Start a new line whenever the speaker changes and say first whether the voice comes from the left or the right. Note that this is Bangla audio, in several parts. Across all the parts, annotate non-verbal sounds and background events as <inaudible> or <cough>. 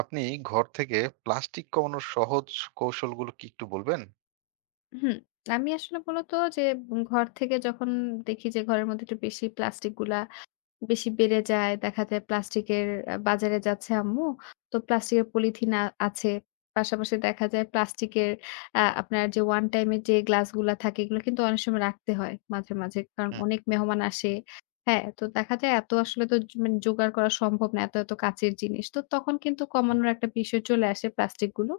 right: আপনি ঘর থেকে প্লাস্টিক কমানোর সহজ কৌশলগুলো কি একটু বলবেন?
left: হুম। আমি আসলে মূলত যে ঘর থেকে যখন দেখি যে ঘরের মধ্যে একটু বেশি প্লাস্টিক গুলা বেশি বেড়ে যায়। দেখা যায় প্লাস্টিকের বাজারে যাচ্ছে আম্মু। তো প্লাস্টিকের পলিথিন আছে। পাশাপাশি দেখা যায় প্লাস্টিকের আপনার যে ওয়ান টাইম এর যে গ্লাসগুলা থাকে এগুলো কিন্তু অনেক সময় রাখতে হয় মাঝে মাঝে। কারণ
right: হুম,
left: অনেক মেহমান আসে। হ্যাঁ, তো দেখা যায় এত আসলে তো মানে জোগাড় করা সম্ভব না। এত এত কাঁচের জিনিস। তো তখন কিন্তু
right: হুম।
left: কমানোর একটা বিষয় চলে আসে প্লাস্টিকগুলো।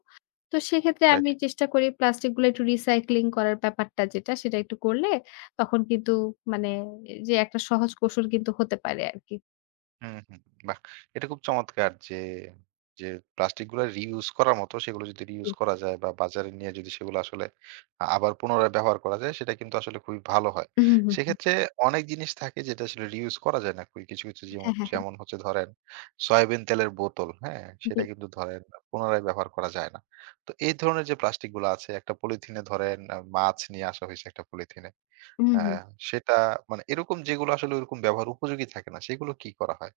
left: তো সেক্ষেত্রে
right: রাইট।
left: আমি চেষ্টা করি প্লাস্টিকগুলো একটু রিসাইক্লিং করার ব্যাপারটা যেটা সেটা একটু করলে তখন কিন্তু মানে যে একটা সহজ কৌশল কিন্তু হতে পারে আরকি।
right: হুম, হুম। বাহ! এটা খুব চমৎকার যে প্লাস্টিক গুলা রিইউজ করার মতো সেগুলো যদি
left: জি।
right: রিইউজ করা যায় বা বাজারে নিয়ে যদি সেগুলো আসলে আবার পুনরায় ব্যবহার করা যায় সেটা কিন্তু আসলে খুবই ভালো হয়।
left: হুম, হুম, হুম।
right: সেক্ষেত্রে অনেক জিনিস থাকে যেটা আসলে রিইউজ করা যায় না। খুবই কিছু, কিছু যেমন
left: হ্যাঁ, হ্যাঁ, হ্যাঁ।
right: যেমন হচ্ছে ধরেন সয়াবিন তেলের বোতল, হ্যাঁ?
left: জি।
right: সেটা কিন্তু ধরেন পুনরায় ব্যবহার করা যায় না। তো এই ধরনের যে প্লাস্টিক গুলো আছে একটা পলিথিনে ধরেন মাছ নিয়ে আসা হয়েছে একটা পলিথিনে।
left: হুম, হুম।
right: হ্যাঁ, সেটা মানে এরকম যেগুলো আসলে ওরকম ব্যবহার উপযোগী থাকে না সেগুলো কি করা হয়?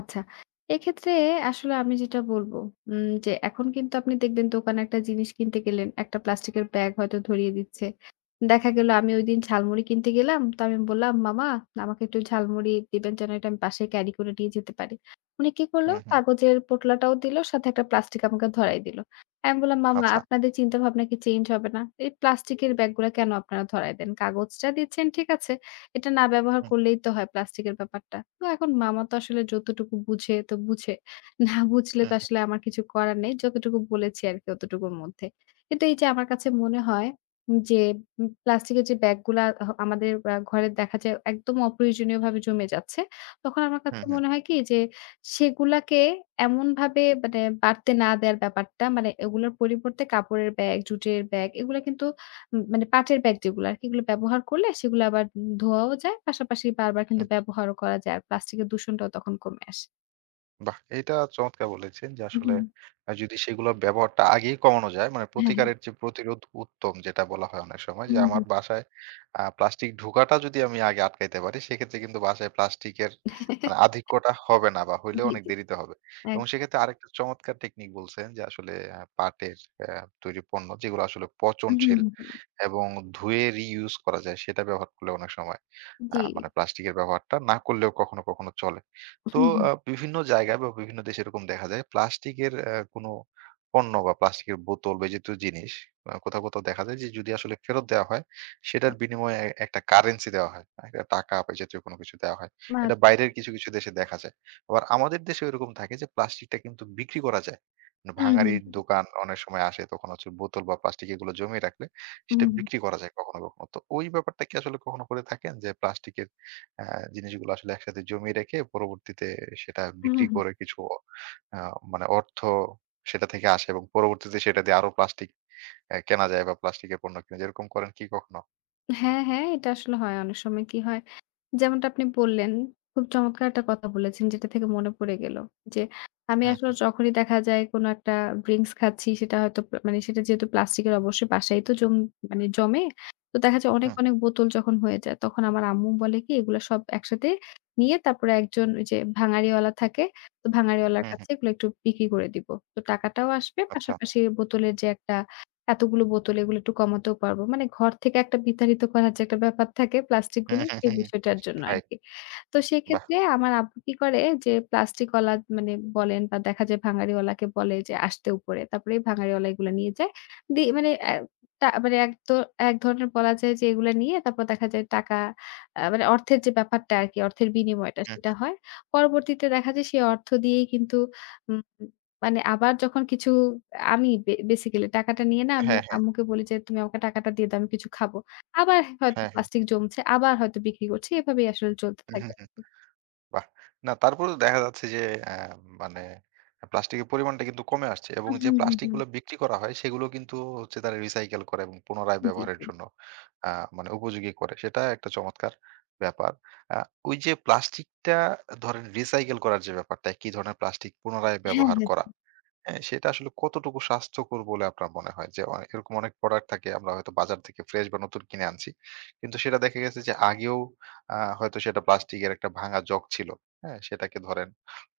left: আচ্ছা। এক্ষেত্রে আসলে আমি যেটা বলব যে এখন কিন্তু আপনি দেখবেন দোকানে একটা জিনিস কিনতে গেলেন, একটা প্লাস্টিকের ব্যাগ হয়তো ধরিয়ে দিচ্ছে। দেখা গেল আমি ওইদিন ঝালমুড়ি কিনতে গেলাম। তো আমি বললাম, "মামা আমাকে একটু ঝালমুড়ি দিবেন যেন এটা আমি বাসায় ক্যারি করে নিয়ে যেতে পারি।" উনি কি করলো?
right: হুম, হুম।
left: কাগজের পোটলাটাও দিল, সাথে একটা প্লাস্টিক আমাকে ধরাই দিল। আমি বললাম, "মামা
right: আচ্ছা।
left: আপনাদের চিন্তাভাবনা কি চেঞ্জ হবে না? এই প্লাস্টিকের ব্যাগগুলা কেন আপনারা ধরায় দেন? কাগজটা দিচ্ছেন ঠিক আছে। এটা না ব্যবহার
right: হুম,
left: করলেই তো হয় প্লাস্টিকের ব্যাপারটা। তো এখন মামা তো আসলে যতটুকু বুঝে তো বুঝে। না বুঝলে
right: হুম,
left: তো
right: হুম,
left: আসলে আমার কিছু করার নেই। যতটুকু বলেছি আরকি অতটুকুর মধ্যে। কিন্তু এই যে আমার কাছে মনে হয় যে প্লাস্টিকের যে ব্যাগগুলা আমাদের ঘরে দেখা যায় একদম অপ্রয়োজনীয়ভাবে জমে যাচ্ছে। তখন আমার
right: হুম,
left: কাছে
right: হুম।
left: মনে হয় কি যে সেগুলাকে এমনভাবে মানে বাড়তে না দেয়ার ব্যাপারটা মানে এগুলোর পরিবর্তে কাপড়ের ব্যাগ, জুটের ব্যাগ এগুলা কিন্তু মানে পাটের ব্যাগ যেগুলো আরকি এগুলো ব্যবহার করলে সেগুলো আবার ধোয়াও যায়। পাশাপাশি বারবার কিন্তু ব্যবহারও করা যায়। আর প্লাস্টিকের দূষণটাও তখন কমে আসে।
right: বাহ! এটা চমৎকার বলেছেন যে আসলে
left: হুম,
right: যদি সেগুলোর ব্যবহারটা আগেই কমানো যায়, মানে
left: হ্যাঁ।
right: প্রতিকারের যে প্রতিরোধ উত্তম যেটা বলা হয় অনেক সময় যে
left: হুম,
right: আমার
left: হুম।
right: বাসায় প্লাস্টিক ঢোকাটা যদি আমি আগে আটকাইতে পারি সেক্ষেত্রে কিন্তু বাসায় প্লাস্টিকের
left: হুম।
right: মানে
left: <laughs>
right: আধিক্যটা হবে না বা হইলেও
left: জি,
right: অনেক
left: জি।
right: দেরিতে হবে।
left: এক
right: এবং সেক্ষেত্রে আরেকটা চমৎকার টেকনিক বলছেন যে আসলে পাটের আ তৈরি পণ্য যেগুলো আসলে
left: হুম, হুম,
right: পচনশীল
left: হুম।
right: এবং ধুয়ে রিইউজ করা যায় সেটা ব্যবহার করলে অনেক সময়
left: জি।
right: মানে প্লাস্টিকের ব্যবহারটা না করলেও কখনো, কখনো চলে। তো
left: হুম, হুম।
right: বিভিন্ন জায়গায় বা বিভিন্ন দেশে এরকম দেখা যায় প্লাস্টিকের কোনো পণ্য বা প্লাস্টিকের বোতল বা এই জাতীয় জিনিস কোথাও, কোথাও দেখা যায় যে যদি আসলে ফেরত দেওয়া হয় সেটার
left: হুম।
right: বিনিময়ে একটা কারেন্সি দেওয়া হয়। একটা টাকা বা এই জাতীয় কোনো কিছু দেওয়া হয়।
left: মা
right: এটা বাইরের কিছু, কিছু দেশে দেখা যায়। আবার আমাদের দেশেও এরকম থাকে যে প্লাস্টিকটা কিন্তু বিক্রি করা যায়। মানে
left: হুম, হুম,
right: ভাঙাড়ির দোকান অনেক সময় আসে তখন হচ্ছে বোতল বা প্লাস্টিক এগুলো জমিয়ে রাখলে
left: হুম,
right: সেটা
left: হুম,
right: বিক্রি
left: হুম।
right: করা যায় কখনো, কখনো। তো ওই ব্যাপারটা কি আসলে কখনো করে থাকেন যে প্লাস্টিকের হ্যাঁ, জিনিসগুলো আসলে একসাথে জমিয়ে রেখে পরবর্তীতে সেটা বিক্রি
left: হুম।
right: করে কিছু আ মানে অর্থ সেটা থেকে আসে এবং পরবর্তীতে সেটা দিয়ে আরো প্লাস্টিক কেনা যায় বা প্লাস্টিকের পণ্য কিনা যায়। এরকম করেন কি কখনো?
left: হ্যাঁ, হ্যাঁ। এটা আসলে হয়। অনেক সময় কি হয় যেমনটা আপনি বললেন, খুব চমৎকার একটা কথা বলেছেন যেটা থেকে মনে পড়ে গেল। যে আমি আসলে
right: হুম,
left: যখনই দেখা যায় কোনো একটা ড্রিংকস খাচ্ছি সেটা হয়তো মানে সেটা যেহেতু প্লাস্টিকের অবশ্যই বাসায় তো মানে জমে। তো দেখা যায় অনেক,
right: হুম,
left: অনেক বোতল যখন হয়ে যায় তখন আমার আম্মু বলে কি এগুলা সব একসাথে নিয়ে তারপরে একজন ওই যে ভাঙাড়িওয়ালা থাকে, তো ভাঙাড়িওয়ালার
right: হুম, হুম,
left: কাছে এগুলো একটু বিক্রি করে দিব। তো টাকাটাও আসবে
right: আচ্ছা।
left: পাশাপাশি বোতলের যে একটা এতগুলো বোতল এগুলো একটু কমাতেও পারবো। মানে ঘর থেকে একটা বিতাড়িত করার যে একটা ব্যাপার থাকে প্লাস্টিক
right: হুম,
left: গুলো
right: হুম,
left: সেই
right: হুম, হুম।
left: বিষয়টার জন্য
right: রাইট।
left: আরকি। তো
right: বাহ!
left: সেক্ষেত্রে আমার আব্বু কি করে যে প্লাস্টিক ওয়ালা মানে বলেন বা দেখা যায় ভাঙাড়িওয়ালাকে বলে যে আসতে উপরে। তারপরে এই ভাঙাড়িওয়ালা এগুলো নিয়ে যায়। মানে মানে এক তো এক ধরনের বলা যায় যে এগুলা নিয়ে তারপর দেখা যায় টাকা মানে অর্থের যে ব্যাপারটা আরকি অর্থের বিনিময়টা
right: হুম,
left: সেটা
right: হুম।
left: হয়। পরবর্তীতে দেখা যায় সেই অর্থ দিয়েই কিন্তু উম মানে আবার যখন কিছু আমি বেসিক্যালি টাকাটা নিয়ে না আমি
right: হ্যাঁ, হ্যাঁ,
left: আম্মুকে বলি যে, "তুমি আমাকে টাকাটা দিয়ে দাও, আমি কিছু খাবো।" আবার হয়তো
right: হ্যাঁ, হ্যাঁ।
left: প্লাস্টিক জমছে, আবার হয়তো বিক্রি করছি। এভাবেই আসলে চলতে
right: হুম,
left: থাকে
right: হুম।
left: আরকি।
right: বাহ! না তারপরেও দেখা যাচ্ছে যে মানে প্লাস্টিকের পরিমাণটা কিন্তু কমে আসছে এবং
left: হুম,
right: যে
left: হুম, হুম।
right: প্লাস্টিকগুলো বিক্রি করা হয় সেগুলো কিন্তু হচ্ছে তারা রিসাইকেল করে এবং পুনরায়
left: হুম। জি,
right: ব্যবহারের
left: জি।
right: জন্য আ মানে উপযোগী করে। সেটা একটা চমৎকার ব্যাপার। আ ওই যে প্লাস্টিকটা ধরেন রিসাইকেল করার যে ব্যাপারটা, একই ধরনের প্লাস্টিক পুনরায়
left: হ্যাঁ,
right: ব্যবহার
left: হ্যাঁ।
right: করা। হ্যাঁ, সেটা আসলে কতটুকু স্বাস্থ্যকর বলে আপনার মনে হয়? যে এরকম অনেক প্রোডাক্ট থাকে আমরা হয়তো বাজার থেকে ফ্রেশ বা নতুন কিনে আনছি। কিন্তু সেটা দেখা গেছে যে আগেও হয়তো সেটা প্লাস্টিকের একটা ভাঙা জগ ছিল। হ্যাঁ? সেটাকে ধরেন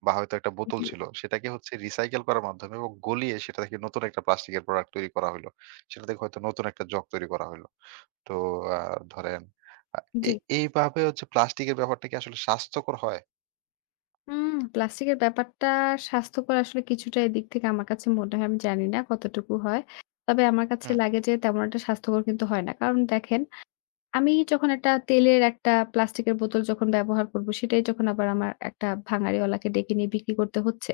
right: বা হয়তো একটা বোতল
left: জি,
right: ছিল। সেটাকে হচ্ছে রিসাইকেল করার মাধ্যমে এবং গলিয়ে সেটা থেকে নতুন একটা প্লাস্টিকের প্রোডাক্ট তৈরি করা হইলো। সেটা থেকে হয়তো নতুন একটা জগ তৈরি করা হইলো। তো আ ধরেন আ
left: জি।
right: এইভাবে হচ্ছে প্লাস্টিকের ব্যাপারটা কি আসলে স্বাস্থ্যকর হয়?
left: প্লাস্টিকের ব্যাপারটা স্বাস্থ্যকর আসলে কিছুটা এদিক থেকে আমার কাছে মনে হয়। আমি জানি না কতটুকু হয়। তবে আমার কাছে
right: হুম,
left: লাগে যে তেমন একটা স্বাস্থ্যকর কিন্তু হয় না। কারণ দেখেন আমি যখন একটা তেলের একটা প্লাস্টিকের বোতল যখন ব্যবহার করব, সেটাই যখন আবার আমার একটা ভাঙাড়িওয়ালাকে ডেকে নিয়ে বিক্রি করতে হচ্ছে,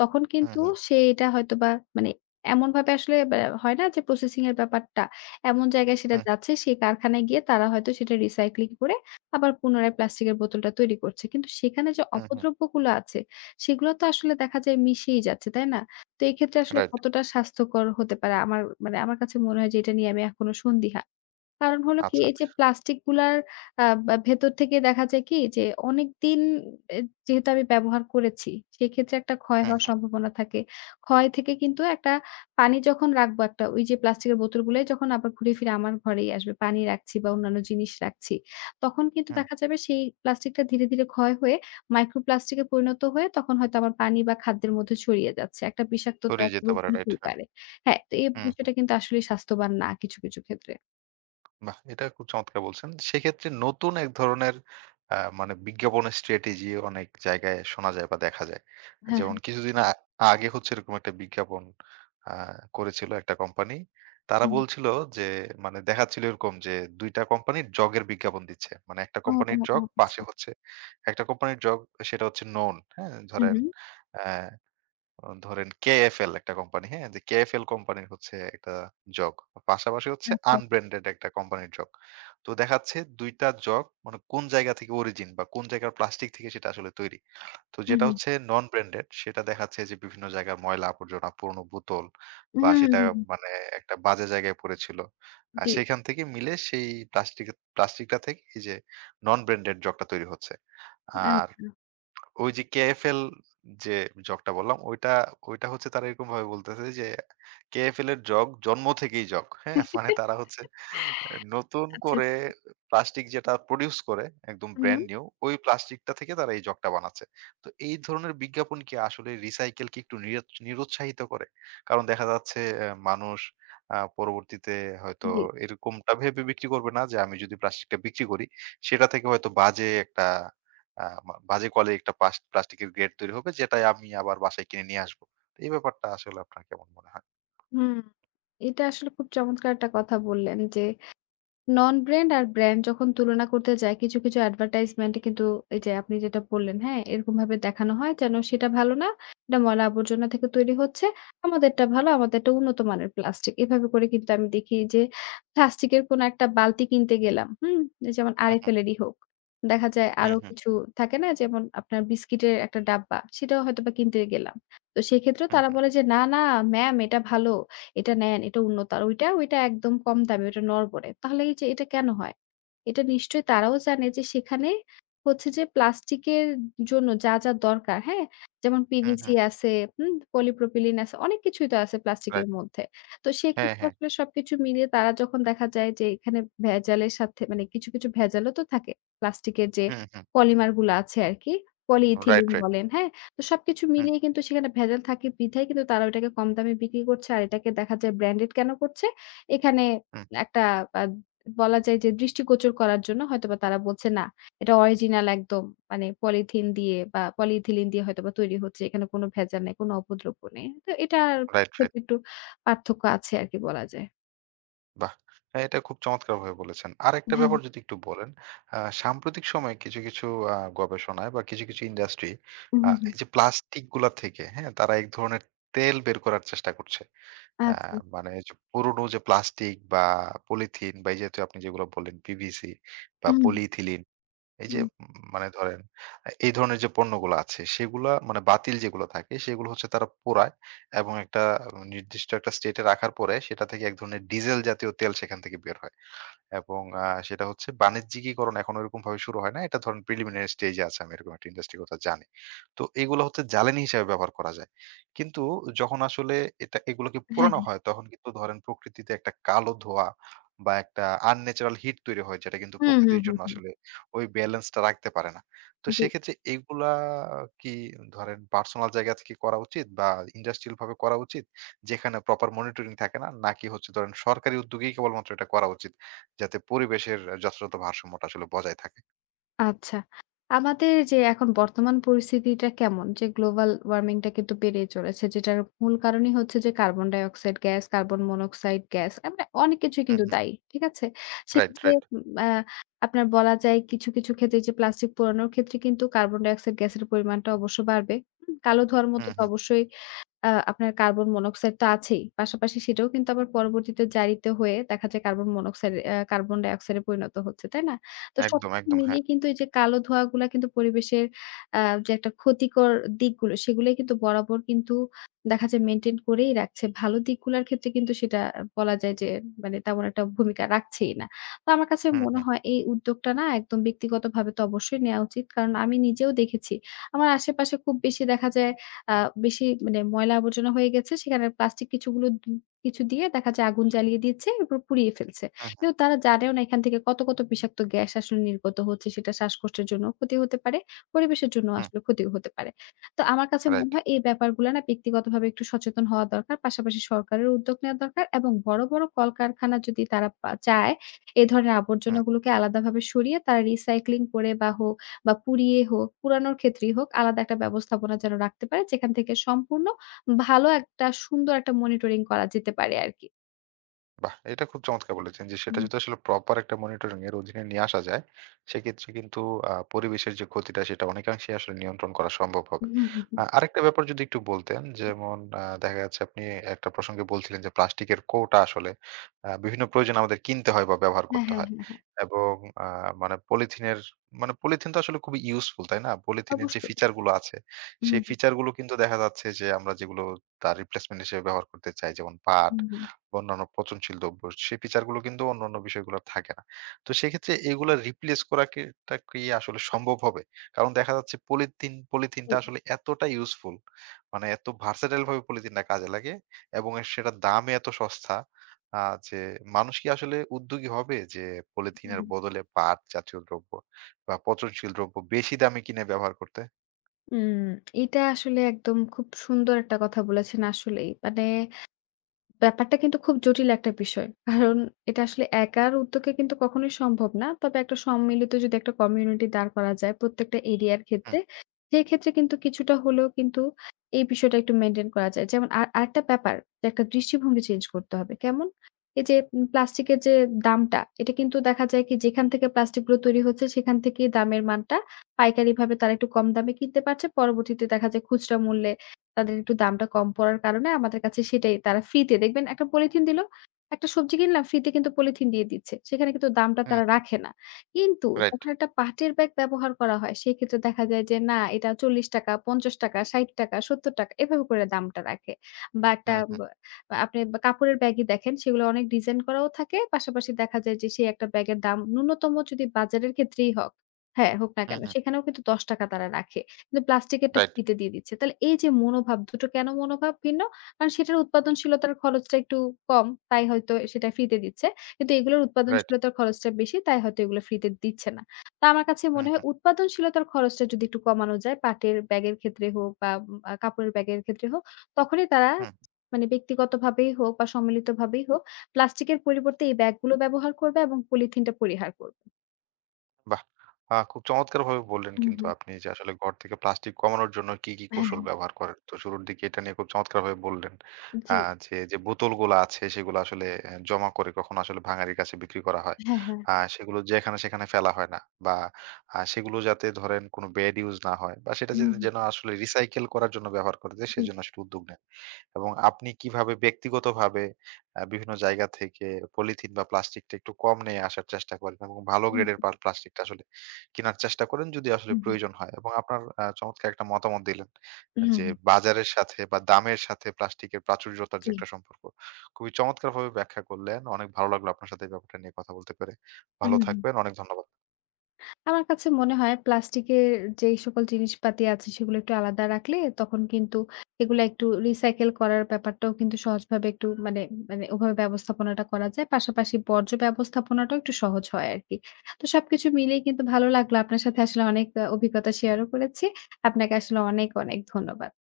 left: তখন
right: হুম,
left: কিন্তু
right: হুম,
left: সে এটা হয়তোবা মানে এমনভাবে আসলে হয় না যে প্রসেসিং এর ব্যাপারটা, এমন জায়গায় সেটা
right: হুম,
left: যাচ্ছে সেই কারখানায় গিয়ে তারা হয়তো সেটা রিসাইক্লিং করে আবার পুনরায় প্লাস্টিকের বোতলটা তৈরি করছে। কিন্তু সেখানে যে
right: হুম, হুম।
left: অপদ্রব্যগুলো আছে, সেগুলো তো আসলে দেখা যায় মিশেই যাচ্ছে, তাই না? তো এক্ষেত্রে আসলে
right: রাইট।
left: কতটা স্বাস্থ্যকর হতে পারে? আমার মানে আমার কাছে মনে হয় যে এটা নিয়ে আমি এখনো সন্দিহান। কারণ হলো কি
right: আচ্ছা।
left: এই যে প্লাস্টিক গুলার বা ভেতর থেকে দেখা যায় কি যে অনেকদিন এ যেহেতু আমি ব্যবহার করেছি, সেক্ষেত্রে একটা ক্ষয়
right: হুম,
left: হওয়ার
right: হুম,
left: সম্ভাবনা থাকে। ক্ষয় থেকে কিন্তু একটা পানি যখন রাখবো একটা ওই যে প্লাস্টিকের বোতলগুলাই যখন আবার ঘুরে ফিরে আমার ঘরেই আসবে। পানি রাখছি বা অন্যান্য জিনিস রাখছি। তখন কিন্তু
right: হুম।
left: দেখা যাবে সেই প্লাস্টিকটা ধীরে ধীরে ক্ষয় হয়ে মাইক্রো প্লাস্টিকে পরিণত হয়ে তখন হয়তো আমার পানি বা খাদ্যের মধ্যে ছড়িয়ে যাচ্ছে। একটা
right: সরে
left: বিষাক্ততার
right: যেতে
left: রূপ
right: পারে রাইট।
left: নিতেই
right: হ্যাঁ।
left: পারে। হ্যাঁ, তো এই
right: হুম, হুম।
left: বিষয়টা কিন্তু আসলেই স্বাস্থ্যবান না কিছু কিছু ক্ষেত্রে।
right: বাহ! এটা খুব চমৎকার বলছেন। সেক্ষেত্রে নতুন এক ধরনের মানে বিজ্ঞাপনের স্ট্র্যাটেজি অনেক জায়গায় শোনা যায় বা দেখা যায়।
left: হ্যাঁ,
right: যেমন
left: হ্যাঁ।
right: কিছুদিন আগে হচ্ছে এরকম একটা বিজ্ঞাপন আ করেছিল একটা কোম্পানি। তারা
left: হুম।
right: বলছিল যে মানে দেখাচ্ছিল এরকম যে ২ টা কোম্পানির জগের বিজ্ঞাপন দিচ্ছে। মানে একটা
left: ও, ও,
right: কোম্পানির
left: ও
right: জগ
left: আচ্ছা।
right: পাশে হচ্ছে একটা কোম্পানির জগ সেটা হচ্ছে নোন। হ্যাঁ?
left: হু,
right: ধরেন
left: হু।
right: অ্যা ধরেন কেএফএল একটা কোম্পানি, হ্যাঁ? যে কেএফএল কোম্পানির হচ্ছে একটা জগ। পাশাপাশি হচ্ছে
left: আচ্ছা।
right: আনব্র্যান্ডেড একটা কোম্পানির জগ। তো দেখাচ্ছে ২ টা জগ মানে কোন জায়গা থেকে অরিজিন বা কোন জায়গার প্লাস্টিক থেকে সেটা আসলে তৈরি। তো
left: হু,
right: যেটা
left: হু।
right: হচ্ছে নন ব্র্যান্ডেড সেটা দেখাচ্ছে যে বিভিন্ন জায়গার ময়লা আবর্জনা, পুরনো বোতল
left: হুম,
right: বা
left: হুম,
right: সেটা
left: হুম, হুম।
right: মানে একটা বাজে জায়গায় পড়েছিল। আর
left: জি।
right: সেখান থেকে মিলে সেই প্লাস্টিকটা থেকে এই যে নন ব্র্যান্ডেড জগটা তৈরি হচ্ছে। আর
left: আচ্ছা।
right: ওই যে কেএফএল যে জগটা বললাম ওইটা হচ্ছে তারা এরকমভাবে বলতেছে যে কেএফএল এর জগ জন্ম থেকেই জগ। হ্যাঁ? <laughs> মানে তারা হচ্ছে নতুন
left: আচ্ছা।
right: করে প্লাস্টিক যেটা প্রোডিউস করে একদম
left: হু, হু।
right: ব্র্যান্ড নিউ ওই প্লাস্টিকটা থেকে তারা এই জগটা বানাচ্ছে। তো এই ধরনের বিজ্ঞাপন কি আসলে রিসাইকেল কি একটু নিরুৎসাহিত করে? কারণ দেখা যাচ্ছে মানুষ পরবর্তীতে হয়তো
left: জি।
right: এরকমটা ভেবে বিক্রি করবে না যে আমি যদি প্লাস্টিকটা বিক্রি করি সেটা থেকে হয়তো বাজে একটা বাজে কোয়ালিটির একটা প্লাস্টিকের গ্রেড তৈরি হবে যেটাই আমি আবার বাসায় কিনে নিয়ে আসবো। তো এই ব্যাপারটা আসলে আপনার কেমন মনে হয়?
left: হুম। এটা আসলে খুব চমৎকার একটা কথা বললেন যে নন ব্র্যান্ড আর ব্র্যান্ড যখন তুলনা করতে যায় কিছু কিছু অ্যাডভার্টাইজমেন্টে কিন্তু এই যে আপনি যেটা বললেন, হ্যাঁ? এরকমভাবে দেখানো হয় যেন সেটা ভালো না, এটা ময়লা আবর্জনা থেকে তৈরি হচ্ছে। আমাদেরটা ভালো, আমাদেরটা উন্নত মানের প্লাস্টিক। এভাবে করে কিন্তু আমি দেখি যে প্লাস্টিকের কোনো একটা বালতি কিনতে গেলাম, হুম? যেমন
right: হুম, হুম,
left: আরএফএল এরই হোক। দেখা যায়
right: হুম,
left: আরো
right: হুম,
left: কিছু থাকে না? যেমন আপনার বিস্কিটের একটা ডাব্বা, সেটাও হয়তোবা কিনতে গেলাম। তো সেক্ষেত্রেও
right: হুম,
left: তারা
right: হুম,
left: বলে যে, "না, না ম্যাম এটা ভালো।" এটা নেন, এটা উন্নত। আর ওইটা একদম কম দামি, ওইটা নড়বড়ে। তাহলে এই যে এটা কেন হয়? এটা নিশ্চয়ই তারাও জানে যে সেখানে হচ্ছে যে প্লাস্টিকের জন্য যা যা দরকার, হ্যাঁ? যেমন
right: হুম,
left: পিভিসি
right: হুম,
left: আছে, হুম? পলিপ্রোপিলিন আছে, অনেক কিছুই তো আছে প্লাস্টিকের
right: রাইট।
left: মধ্যে। তো
right: হ্যাঁ,
left: সেক্ষেত্রে
right: হ্যাঁ।
left: আসলে সবকিছু মিলিয়ে তারা যখন দেখা যায় যে এখানে ভেজালের সাথে মানে কিছু কিছু ভেজালও তো থাকে। প্লাস্টিকের যে
right: হুম, হুম।
left: পলিমার গুলা আছে আরকি,
right: রাইট,
left: পলিইথিলিন
right: রাইট।
left: বলেন, হ্যাঁ? তো সবকিছু
right: হুম,
left: মিলিয়ে কিন্তু সেখানে ভেজাল থাকে বিধায় কিন্তু তারা ওটাকে কম দামে বিক্রি করছে। আর এটাকে দেখা যায় ব্র্যান্ডেড কেন করছে? এখানে
right: হুম,
left: একটা আ বলা যায় যে দৃষ্টিগোচর করার জন্য হয়তোবা তারা বলছে না, এটা অরিজিনাল একদম মানে পলিথিন দিয়ে বা পলিইথিলিন দিয়ে হয়তোবা তৈরি হচ্ছে। এখানে কোনো ভেজাল নেই, কোনো অপদ্রব্য নেই। তো এটার
right: রাইট, রাইট।
left: ক্ষেত্রে একটু পার্থক্য আছে আরকি বলা যায়।
right: বাহ! হ্যাঁ, এটা খুব চমৎকারভাবে বলেছেন। আরেকটা
left: হ্যাঁ।
right: ব্যাপার যদি একটু বলেন, আ সাম্প্রতিক সময়ে কিছু, কিছু গবেষণায় বা কিছু, কিছু ইন্ডাস্ট্রি
left: হুম, হুম, হুম।
right: এই যে প্লাস্টিক গুলা থেকে, হ্যাঁ? তারা এক ধরনের তেল বের করার চেষ্টা করছে। হ্যাঁ,
left: আচ্ছা।
right: মানে এই যে পুরনো যে প্লাস্টিক বা পলিথিন বা এই যে আপনি যেগুলো বললেন পিভিসি বা
left: হুম, হুম।
right: পলিইথিলিন এই যে
left: হুম।
right: মানে ধরেন এই ধরনের যে পণ্যগুলো আছে সেগুলা মানে বাতিল যেগুলো থাকে সেগুলো হচ্ছে তারা পোড়ায় এবং একটা নির্দিষ্ট একটা স্টেটে রাখার পরে সেটা থেকে এক ধরনের ডিজেল জাতীয় তেল সেখান থেকে বের হয় এবং সেটা হচ্ছে বাণিজ্যিকীকরণ এখন ওইরকমভাবে শুরু হয় নাই। এটা ধরেন প্রিলিমিনারি স্টেজে আছে। আমি এরকম একটা ইন্ডাস্ট্রির কথা জানি। তো এগুলো হচ্ছে জ্বালানি হিসেবে ব্যবহার করা যায়। কিন্তু যখন আসলে এগুলোকে
left: হ্যাঁ,
right: পোড়ানো
left: হ্যাঁ।
right: হয় তখন কিন্তু ধরেন প্রকৃতিতে একটা কালো ধোঁয়া বা একটা আনন্যাচারাল হিট তৈরি হয় যেটা কিন্তু
left: হুম, হুম,
right: প্রকৃতির
left: হুম,
right: জন্য
left: হুম।
right: আসলে ওই ব্যালেন্সটা রাখতে পারে না। তো
left: জি।
right: সেক্ষেত্রে এগুলা কি ধরেন পার্সোনাল জায়গা থেকে করা উচিত বা ইন্ডাস্ট্রিয়াল ভাবে করা উচিত যেখানে প্রপার মনিটরিং থাকে না? নাকি হচ্ছে ধরেন সরকারি উদ্যোগেই কেবলমাত্র এটা করা উচিত? যাতে পরিবেশের যথাযথ ভারসাম্যটা আসলে বজায় থাকে।
left: আচ্ছা। আমাদের যে এখন বর্তমান পরিস্থিতিটা কেমন? যে গ্লোবাল ওয়ার্মিং টা কিন্তু বেড়েই চলেছে। যেটার মূল কারণই হচ্ছে যে carbon dioxide gas, carbon monoxide gas. মানে অনেক কিছুই
right: হুম,
left: কিন্তু
right: হুম।
left: দায়ী। ঠিক আছে?
right: রাইট,
left: সেক্ষেত্রে
right: রাইট।
left: উম আ আপনার বলা যায় কিছু কিছু ক্ষেত্রে যে প্লাস্টিক পোড়ানোর ক্ষেত্রে কিন্তু কার্বন ডাইঅক্সাইড গ্যাসের পরিমাণটা অবশ্য বাড়বে। হুম? কালো ধোঁয়ার মতো
right: হুম,
left: তো
right: হুম।
left: অবশ্যই আপনার কার্বন মনোক্সাইড তো আছেই। পাশাপাশি সেটাও কিন্তু আবার পরবর্তীতে জারিত হয়ে দেখা যায় কার্বন মনোক্সাইড কার্বন ডাইঅক্সাইডে পরিণত হচ্ছে, তাই না? তো
right: একদম,
left: সবকিছু
right: একদম। হ্যাঁ।
left: মিলিয়ে কিন্তু এই যে কালো ধোঁয়াগুলা কিন্তু পরিবেশের আ যে একটা ক্ষতিকর দিকগুলো সেগুলাই কিন্তু বরাবর কিন্তু দেখা যায় মেইনটেইন করেই রাখছে। ভালো দিকগুলার ক্ষেত্রে কিন্তু সেটা বলা যায় যে মানে তেমন একটা ভূমিকা রাখছেই না। তো আমার কাছে
right: হুম,
left: মনে
right: হুম।
left: হয় এই উদ্যোগটা না একদম ব্যক্তিগতভাবে তো অবশ্যই নেয়া উচিত। কারণ আমি নিজেও দেখেছি। আমার আশেপাশে খুব বেশি দেখা যায় আ বেশি মানে ময়লা আবর্জনা হয়ে গেছে। সেখানে প্লাস্টিক কিছুগুলো কিছু দিয়ে দেখা যায় আগুন জ্বালিয়ে দিচ্ছে, এরপর পুড়িয়ে ফেলছে।
right: হুম, হুম,
left: কিন্তু
right: রাইট।
left: তারা জানেও না এখান থেকে কত কত বিষাক্ত গ্যাস আসলে নির্গত হচ্ছে। সেটা শ্বাসকষ্টের জন্যও ক্ষতি হতে পারে, পরিবেশের জন্যও
right: হুম।
left: আসলে ক্ষতি হতে পারে। তো আমার কাছে
right: রাইট।
left: মনে হয় এই ব্যাপারগুলা না ব্যক্তিগতভাবে একটু সচেতন হওয়া দরকার। পাশাপাশি সরকারের উদ্যোগ নেওয়া দরকার এবং বড় বড় কলকারখানা যদি তারা চায়, এ ধরনের
right: হুম।
left: আবর্জনাগুলোকে আলাদাভাবে সরিয়ে তারা রিসাইক্লিং করে বা হোক বা পুড়িয়ে হোক, পুড়ানোর ক্ষেত্রেই হোক আলাদা একটা ব্যবস্থাপনা যেন রাখতে পারে যেখান থেকে সম্পূর্ণ ভালো একটা সুন্দর একটা মনিটরিং করা যেতে পারে আরকি।
right: বাহ! এটা খুব চমৎকার বলেছেন যে সেটা
left: হুম,
right: যদি আসলে প্রপার একটা মনিটরিং এর অধীনে নিয়ে আসা যায়, সেক্ষেত্রে কিন্তু পরিবেশের যে ক্ষতিটা সেটা অনেকাংশেই আসলে নিয়ন্ত্রণ করা সম্ভব হবে।
left: হুম, হুম, হুম।
right: আরেকটা ব্যাপার যদি একটু বলতেন যেমন দেখা যাচ্ছে আপনি একটা প্রসঙ্গে বলছিলেন যে প্লাস্টিকের কৌটা আসলে বিভিন্ন প্রয়োজনে আমাদের কিনতে হয় বা ব্যবহার
left: হ্যাঁ,
right: করতে
left: হ্যাঁ,
right: হয়।
left: হ্যাঁ, হ্যাঁ।
right: এবং আ মানে পলিথিনের মানে পলিথিন তো আসলে খুবই ইউজফুল তাই না? পলিথিনের যে
left: অবশ্যই।
right: ফিচার গুলো আছে,
left: হুম,
right: সেই
left: হুম,
right: ফিচার গুলো কিন্তু দেখা যাচ্ছে যে আমরা যেগুলো তার রিপ্লেসমেন্ট হিসেবে ব্যবহার করতে চাই যেমন পাট
left: হুম, হুম,
right: বা অন্যান্য পচনশীল দ্রব্য সেই ফিচারগুলো কিন্তু অন্যান্য বিষয়গুলোর থাকে না। তো সেক্ষেত্রে এগুলা রিপ্লেস করা কি কি আসলে সম্ভব হবে? কারণ দেখা যাচ্ছে পলিথিনটা
left: জি।
right: আসলে এতটা ইউজফুল মানে এত ভার্সেটাইল ভাবে পলিথিনটা কাজে লাগে এবং সেটার দামে এত সস্তা আ যে মানুষ কি আসলে উদ্যোগী হবে যে
left: হুম,
right: পলিথিনের
left: হুম।
right: বদলে পাট জাতীয় দ্রব্য বা পচনশীল দ্রব্য বেশি দামে কিনে ব্যবহার করতে?
left: উম এটা আসলে একদম খুব সুন্দর একটা কথা বলেছেন আসলেই। মানে ব্যাপারটা কিন্তু খুব জটিল একটা বিষয়। কারণ এটা আসলে একার উদ্যোগে কিন্তু কখনোই সম্ভব না। তবে একটা সম্মিলিত যদি একটা কমিউনিটি দাঁড় করা যায় প্রত্যেকটা এরিয়ার
right: হুম,
left: ক্ষেত্রে, সেক্ষেত্রে কিন্তু কিছুটা হলেও কিন্তু এই বিষয়টা একটু মেইনটেইন করা যায়। যেমন আরেকটা ব্যাপার যে একটা দৃষ্টিভঙ্গি চেঞ্জ করতে হবে। কেমন? এই যে প্লাস্টিকের যে দামটা, এটা কিন্তু দেখা যায় কি যেখান থেকে প্লাস্টিকগুলো তৈরি হচ্ছে সেখান থেকেই দামের মানটা পাইকারিভাবে তারা একটু কম দামে কিনতে পারছে। পরবর্তীতে দেখা যায় খুচরা মূল্যে তাদের একটু দামটা কম পড়ার কারণে আমাদের কাছে সেটাই তারা ফ্রিতে দেখবেন একটা পলিথিন দিল। একটা সবজি কিনলাম ফ্রিতে কিন্তু পলিথিন দিয়ে দিচ্ছে। সেখানে কিন্তু দামটা
right: হুম,
left: তারা
right: হুম,
left: রাখে না। কিন্তু
right: রাইট।
left: যখন একটা পাটের ব্যাগ ব্যবহার করা হয় সেক্ষেত্রে দেখা যায় যে না এটা ৳৪০, ৳৫০, ৳৬০, ৳৭০ এভাবে করে দামটা রাখে। বা
right: হুম,
left: একটা ব
right: right,
left: আপনি বা কাপড়ের ব্যাগই দেখেন সেগুলো অনেক ডিজাইন করাও থাকে। পাশাপাশি দেখা যায় যে সেই একটা ব্যাগের দাম ন্যূনতম যদি বাজারের ক্ষেত্রেই হোক হ্যাঁ, হোক না
right: হুম, হুম,
left: কেন
right: হুম,
left: সেখানেও কিন্তু ৳১০ তারা রাখে। কিন্তু প্লাস্টিকেরটা
right: রাইট,
left: ফ্রিতে দিয়ে দিচ্ছে। তাহলে এই যে মনোভাব, দুটো কেন মনোভাব ভিন্ন? কারণ সেটার উৎপাদনশীলতার খরচটা একটু কম, তাই হয়তো সেটা ফ্রিতে দিচ্ছে। কিন্তু এগুলোর
right: রাইট।
left: উৎপাদনশীলতার খরচটা বেশি, তাই হয়তো এগুলো ফ্রিতে দিচ্ছে না। তো আমার
right: হুম,
left: কাছে
right: right, হুম,
left: মনে
right: right,
left: হয়
right: হুম।
left: উৎপাদনশীলতার খরচটা যদি একটু কমানো যায়, পাটের ব্যাগের ক্ষেত্রে হোক বা উম আ কাপড়ের ব্যাগের ক্ষেত্রে হোক, তখনই তারা
right: হুম,
left: মানে ব্যক্তিগতভাবেই হোক বা সম্মিলিতভাবেই হোক, প্লাস্টিকের পরিবর্তে এই ব্যাগগুলো ব্যবহার করবে এবং পলিথিনটা পরিহার করবে।
right: বাহ! খুব চমৎকারভাবে বললেন
left: হুম,
right: কিন্তু
left: হুম।
right: আপনি যে আসলে ঘর থেকে প্লাস্টিক কমানোর জন্য কি, কি
left: হ্যাঁ,
right: কৌশল
left: হ্যাঁ।
right: ব্যবহার করেন। তো শুরুর দিকে এটা নিয়ে খুব চমৎকারভাবে বললেন।
left: জি।
right: আ যে, যে বোতলগুলা আছে সেগুলো আসলে জমা করে কখনো আসলে ভাঙারির কাছে বিক্রি করা হয়।
left: হ্যাঁ, হ্যাঁ।
right: সেগুলো যেখানে সেখানে ফেলা হয় না বা সেগুলো যাতে ধরেন কোনো ব্যাড ইউস না হয় বা সেটা
left: হুম,
right: যাতে
left: হুম।
right: যেন আসলে রিসাইকেল করার জন্য ব্যবহার করা যায়
left: হুম,
right: সেজন্য
left: জি।
right: আসলে উদ্যোগ নেন। এবং আপনি কিভাবে ব্যক্তিগতভাবে বিভিন্ন জায়গা থেকে পলিথিন বা প্লাস্টিকটা একটু কম নিয়ে আসার চেষ্টা করেন এবং ভালো
left: হুম।
right: গ্রেডের প্লাস্টিকটা আসলে কেনার চেষ্টা করেন যদি আসলে
left: হুম,
right: প্রয়োজন হয়। এবং আপনার চমৎকার একটা মতামত দিলেন
left: হুম,
right: যে
left: হুম,
right: বাজারের সাথে বা দামের সাথে প্লাস্টিকের প্রাচুর্যতার যে
left: জি।
right: একটা সম্পর্ক। খুবই চমৎকারভাবে ব্যাখ্যা করলেন। অনেক ভালো লাগলো আপনার সাথে এই ব্যাপারটা নিয়ে কথা বলতে পেরে।
left: হুম,
right: ভালো
left: হুম।
right: থাকবেন। অনেক ধন্যবাদ।
left: আমার কাছে মনে হয় প্লাস্টিকের যেই সকল জিনিসপাতি আছে সেগুলো একটু আলাদা রাখলে তখন কিন্তু এগুলা একটু রিসাইকেল করার ব্যাপারটাও কিন্তু সহজভাবে একটু মানে মানে ওভাবে ব্যবস্থাপনাটা করা যায়। পাশাপাশি বর্জ্য ব্যবস্থাপনাটাও একটু সহজ হয় আরকি। তো সবকিছু মিলিয়ে কিন্তু ভালো লাগলো। আপনার সাথে আসলে অনেক অভিজ্ঞতা শেয়ারও করেছি। আপনাকে আসলে অনেক অনেক ধন্যবাদ।